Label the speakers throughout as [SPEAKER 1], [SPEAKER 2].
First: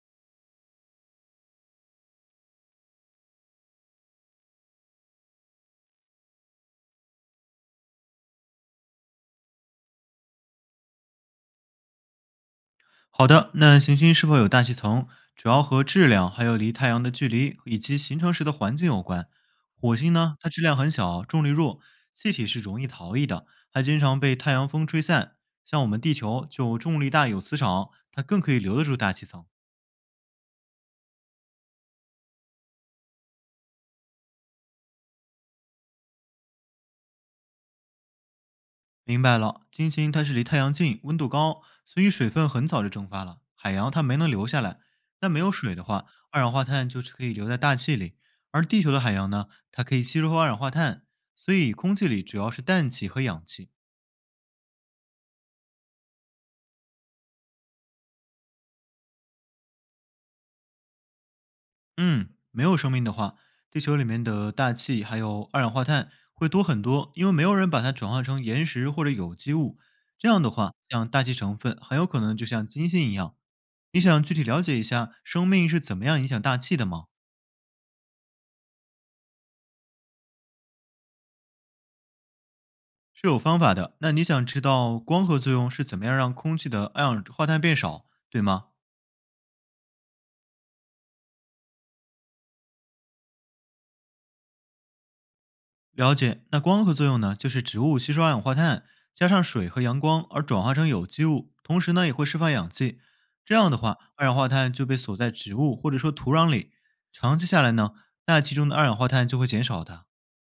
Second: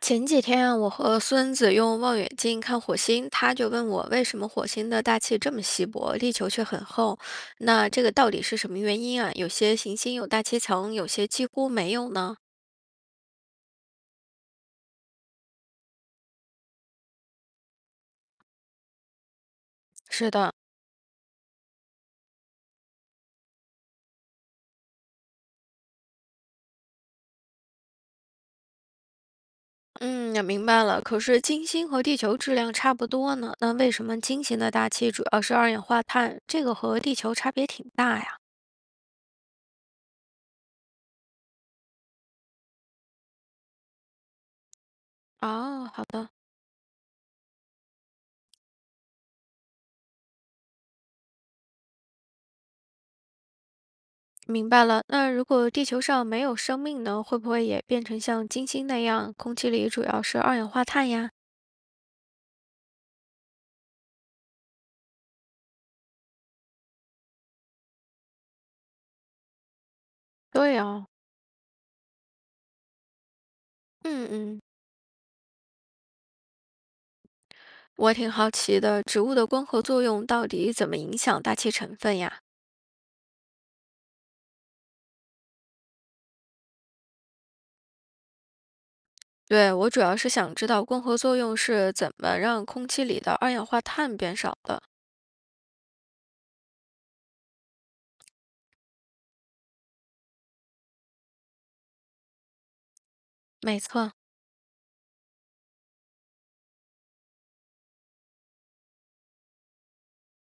[SPEAKER 1] 前几天啊我和孙子用望远镜看火星，他就问我为什么火星的大气这么稀薄，地球却很厚。那这个到底是什么原因啊？有些行星有大气层，有些几乎没有呢？
[SPEAKER 2] 好的，那行星是否有大气层，主要和质量、还有离太阳的距离以及形成时的环境有关。火星
[SPEAKER 1] 是
[SPEAKER 2] 呢，它
[SPEAKER 1] 的，
[SPEAKER 2] 质量很小，重力弱，气体是容易逃逸的，还经常被太阳风吹散。像我们地球就重力大，有磁场，它更可以留得住大气层。
[SPEAKER 1] 嗯，明白了。可是金星和地球质量差不多呢，那为什么金星的大气主要是二氧化碳？这个和地球差别挺大呀。
[SPEAKER 2] 明白了，金星它是离太阳近，温度高，所以水分很早就蒸发了，海洋它没能留下来。那没有水的
[SPEAKER 1] 哦，好
[SPEAKER 2] 话，
[SPEAKER 1] 的，
[SPEAKER 2] 二氧化碳就是可以留在大气里，而地球的海洋呢，它可以吸收二氧化碳，所以空气里主要是氮气和氧气。
[SPEAKER 1] 明白了，那如果地球上没有生命呢，会不会也变成像金星那样，空气里主要是二氧化碳呀？
[SPEAKER 2] 嗯，没有生命的话，地球里面的大气还有二氧化碳会多很多，因为没有人把它转化成岩石或者有机物。这样的话，
[SPEAKER 1] 对哦，
[SPEAKER 2] 像大气成分很有可能就像金星一样。你想
[SPEAKER 1] 嗯
[SPEAKER 2] 具体
[SPEAKER 1] 嗯，
[SPEAKER 2] 了解一下生命是怎么样影响大气的吗？
[SPEAKER 1] 我挺好奇的，植物的光合作用到底怎么影响大气成分呀？
[SPEAKER 2] 是有方法的。那你想知道光合作用是怎么样让空气的二氧化碳变少，对吗？
[SPEAKER 1] 对，我主要是想知道光合作用是怎么让空气里的二氧化碳变少的。
[SPEAKER 2] 了解，那光合作用呢，就是植物吸收二氧化碳，加上水和阳光，而转化成有机物，同时呢也会释放氧气。这样的
[SPEAKER 1] 没
[SPEAKER 2] 话，
[SPEAKER 1] 错，
[SPEAKER 2] 二氧化碳就被锁在植物或者说土壤里，长期下来呢，大气中的二氧化碳就会减少的。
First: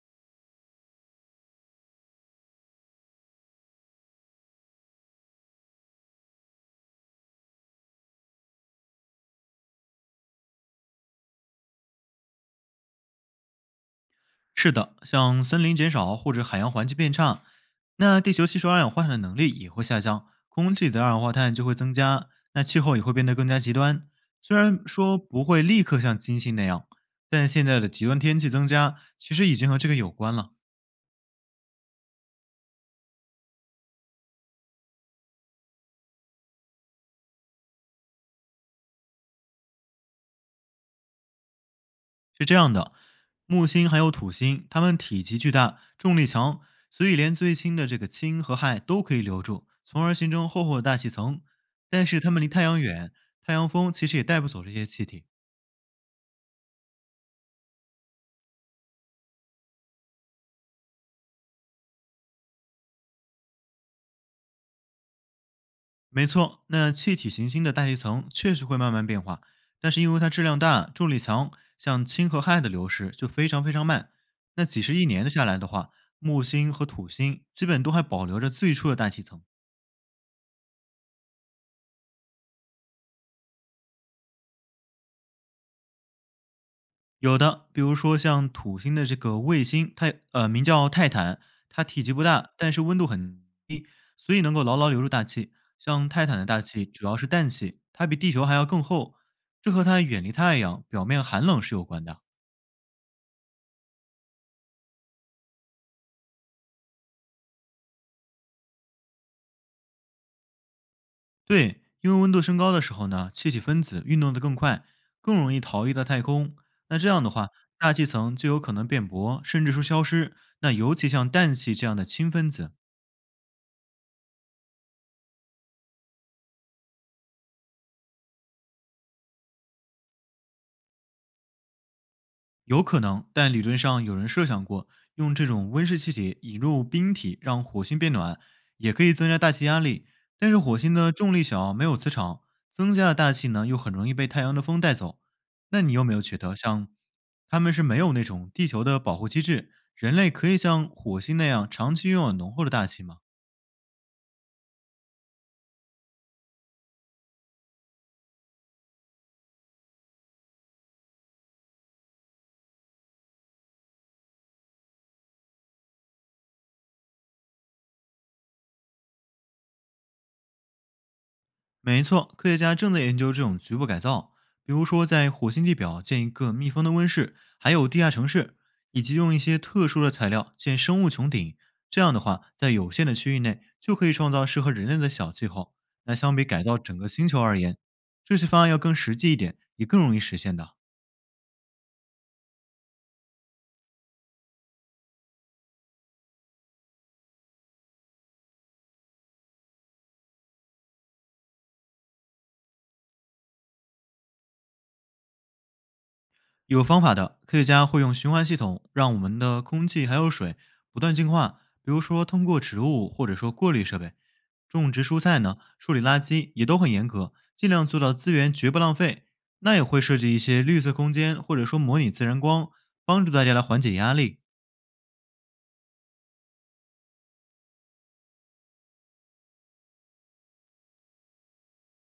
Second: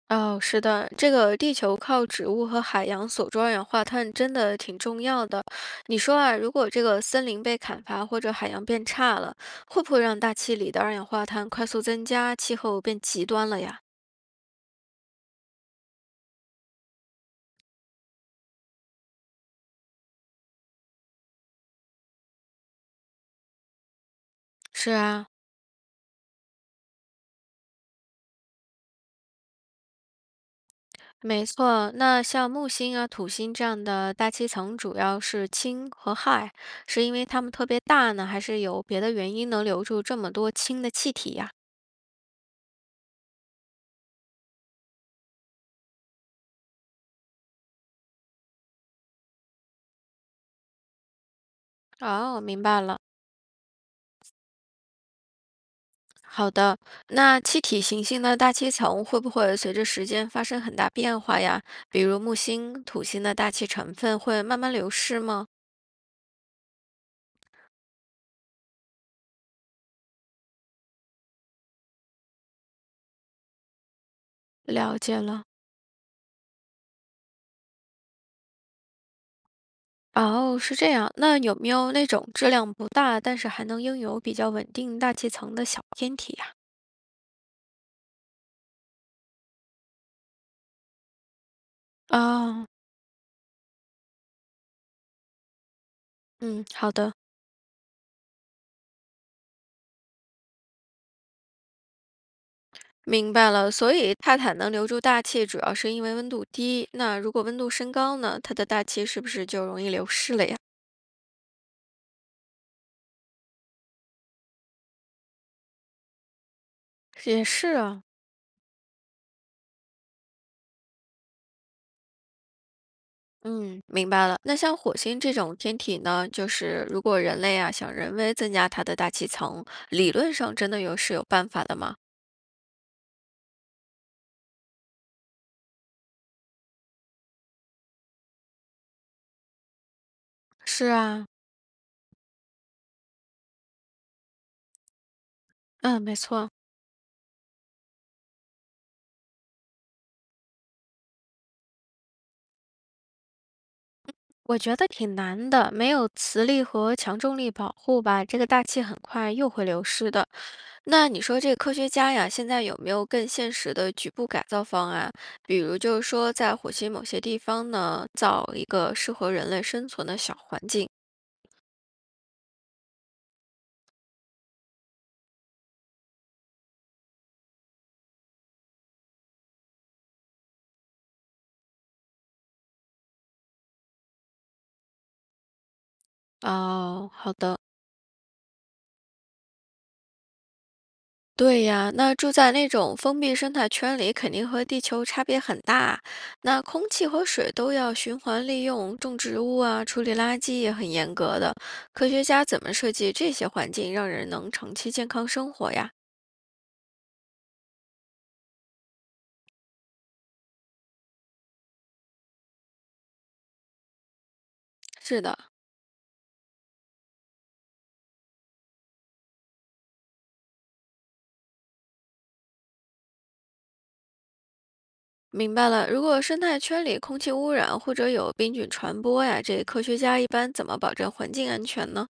[SPEAKER 1] 哦，是的，这个地球靠植物和海洋锁住二氧化碳真的挺重要的。你说啊，如果这个森林被砍伐或者海洋变差了，会不会让大气里的二氧化碳快速增加，气候变极端了呀？
[SPEAKER 2] 是的，像森林减少或者海洋环境变差，那地球吸收二氧化碳的能力也会下降，空气里的二氧化碳就会增加，那气候也会变得更加极端。虽然
[SPEAKER 1] 是
[SPEAKER 2] 说
[SPEAKER 1] 啊，
[SPEAKER 2] 不会立刻像金星那样，但现在的极端天气增加其实已经和这个有关了。
[SPEAKER 1] 没错，那像木星啊、土星这样的大气层，主要是氢和氦，是因为它们特别大呢，还是有别的原因能留住这么多氢的气体呀？
[SPEAKER 2] 是这样的，木星还有土星，它们体积巨大，重力强，所以连最轻的这个氢和氦都可以留住，从而形成厚厚的大气层。但是它
[SPEAKER 1] 哦，
[SPEAKER 2] 们离
[SPEAKER 1] 明
[SPEAKER 2] 太
[SPEAKER 1] 白
[SPEAKER 2] 阳
[SPEAKER 1] 了。
[SPEAKER 2] 远，太阳风其实也带不走这些气体。
[SPEAKER 1] 好的，那气体行星的大气层会不会随着时间发生很大变化呀？比如木星、土星的大气成分会慢慢流失吗？
[SPEAKER 2] 没错，那气体行星的大气层确实会慢慢变化，但是因为它质量大、重力强，像氢和氦的流失就非常非常慢。那几十
[SPEAKER 1] 了
[SPEAKER 2] 亿
[SPEAKER 1] 解
[SPEAKER 2] 年的
[SPEAKER 1] 了。
[SPEAKER 2] 下来的话，木星和土星基本都还保留着最初的大气层。
[SPEAKER 1] 哦，是这样。那有没有那种质量不大，但是还能拥有比较稳定大气层的小天体呀？
[SPEAKER 2] 有的，比如说像土星的这个卫星，它名叫泰坦，它体积不大，
[SPEAKER 1] 哦，
[SPEAKER 2] 但是温度很，所以能够牢牢留住大气。像泰坦的大
[SPEAKER 1] 嗯，
[SPEAKER 2] 气
[SPEAKER 1] 好
[SPEAKER 2] 主
[SPEAKER 1] 的，
[SPEAKER 2] 要是氮气，它比地球还要更厚，这和它远离太阳、表面寒冷是有关的。
[SPEAKER 1] 明白了。所以泰坦能留住大气，主要是因为温度低。那如果温度升高呢，它的大气是不是就容易流失了呀？
[SPEAKER 2] 对，因为温度升高的时候呢，气体分子运动得更快，更容易逃逸到太空。那这样的
[SPEAKER 1] 也
[SPEAKER 2] 话，
[SPEAKER 1] 是
[SPEAKER 2] 大
[SPEAKER 1] 啊，
[SPEAKER 2] 气层就有可能变薄，甚至说消失。那尤其像氮气这样的氢分子，
[SPEAKER 1] 嗯，明白了。那像火星这种天体呢，就是如果人类啊想人为增加它的大气层，理论上真的有是有办法的吗？
[SPEAKER 2] 有可能，但理论上有人设想过，用这种温室气体引入冰体，让火星变暖，也可以增加大气压力。但是火
[SPEAKER 1] 是
[SPEAKER 2] 星的
[SPEAKER 1] 啊，
[SPEAKER 2] 重力小，没有磁场，增加了大气呢，又很容易被太阳的风带走。那你
[SPEAKER 1] 嗯，
[SPEAKER 2] 有没
[SPEAKER 1] 没
[SPEAKER 2] 有觉
[SPEAKER 1] 错，
[SPEAKER 2] 得，像他们是没有那种地球的保护机制，人类可以像火星那样长期拥有浓厚的大气吗？
[SPEAKER 1] 我觉得挺难的，没有磁力和强重力保护吧，这个大气很快又会流失的。那你说这个科学家呀，现在有没有更现实的局部改造方案？比如就是说，在火星某些地方呢，造一个适合人类生存的小环境。
[SPEAKER 2] 没错，科学家正在研究这种局部改造，比如说在火星地表建一个密封的温室，还有地下城市，以及用一些特殊的材料建生物穹顶。这样的话，在有限的区域内就可以创造适合人类的小气候。那相比改造整个
[SPEAKER 1] 哦，
[SPEAKER 2] 星
[SPEAKER 1] 好
[SPEAKER 2] 球
[SPEAKER 1] 的，
[SPEAKER 2] 而言，这些方案要更实际一点，也更容易实现的。
[SPEAKER 1] 对呀，那住在那种封闭生态圈里，肯定和地球差别很大。那空气和水都要循环利用，种植物啊，处理垃圾也很严格的。科学家怎么设计这些环境，让人能长期健康生活呀？
[SPEAKER 2] 有方法的，科学家会用循环系统让我们的空气还有水不断净化，比如说通过植物或者说过滤设备。种植蔬
[SPEAKER 1] 是的。
[SPEAKER 2] 菜呢，处理垃圾也都很严格，尽量做到资源绝不浪费。那也会设计一些绿色空间，或者说模拟自然光，帮助大家来缓解压力。
[SPEAKER 1] 明白了，如果生态圈里空气污染或者有病菌传播呀，这科学家一般怎么保证环境安全呢？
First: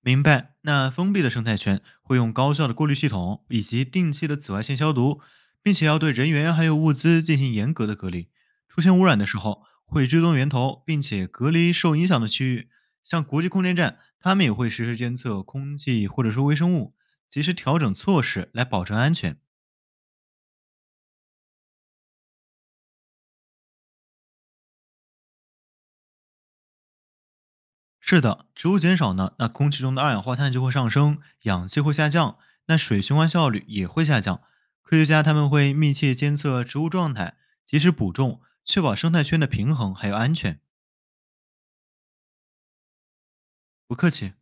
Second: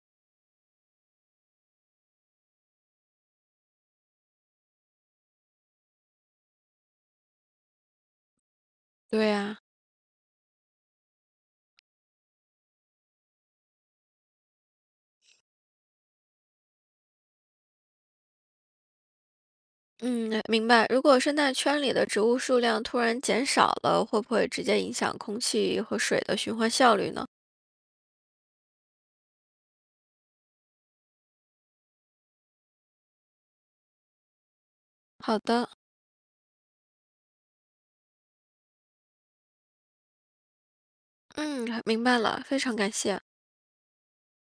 [SPEAKER 2] 明白。那封闭的生态圈会用高效的过滤系统以及定期的紫外线消毒，并且要对人员还有物资进行严格的隔离。出现污染
[SPEAKER 1] 对
[SPEAKER 2] 的时
[SPEAKER 1] 呀、
[SPEAKER 2] 候，会追踪源头，并且隔离受影响的区域。像国际空间站，他们也会实时监测空气或者说微生物，及时调整措施来保证安全。
[SPEAKER 1] 嗯，明白。如果生态圈里的植物数量突然减少了，会不会直接影响空气和水的循环效率呢？
[SPEAKER 2] 是的，植物减少呢，那空气中的二氧化碳就会上升，氧气会下降，那水循环效率也会下降。科学家他
[SPEAKER 1] 好
[SPEAKER 2] 们
[SPEAKER 1] 的，
[SPEAKER 2] 会密切监测植物状态，及时补种，确保生态圈的平衡还有安全。
[SPEAKER 1] 嗯，明白了，非常感谢。
[SPEAKER 2] 不客气。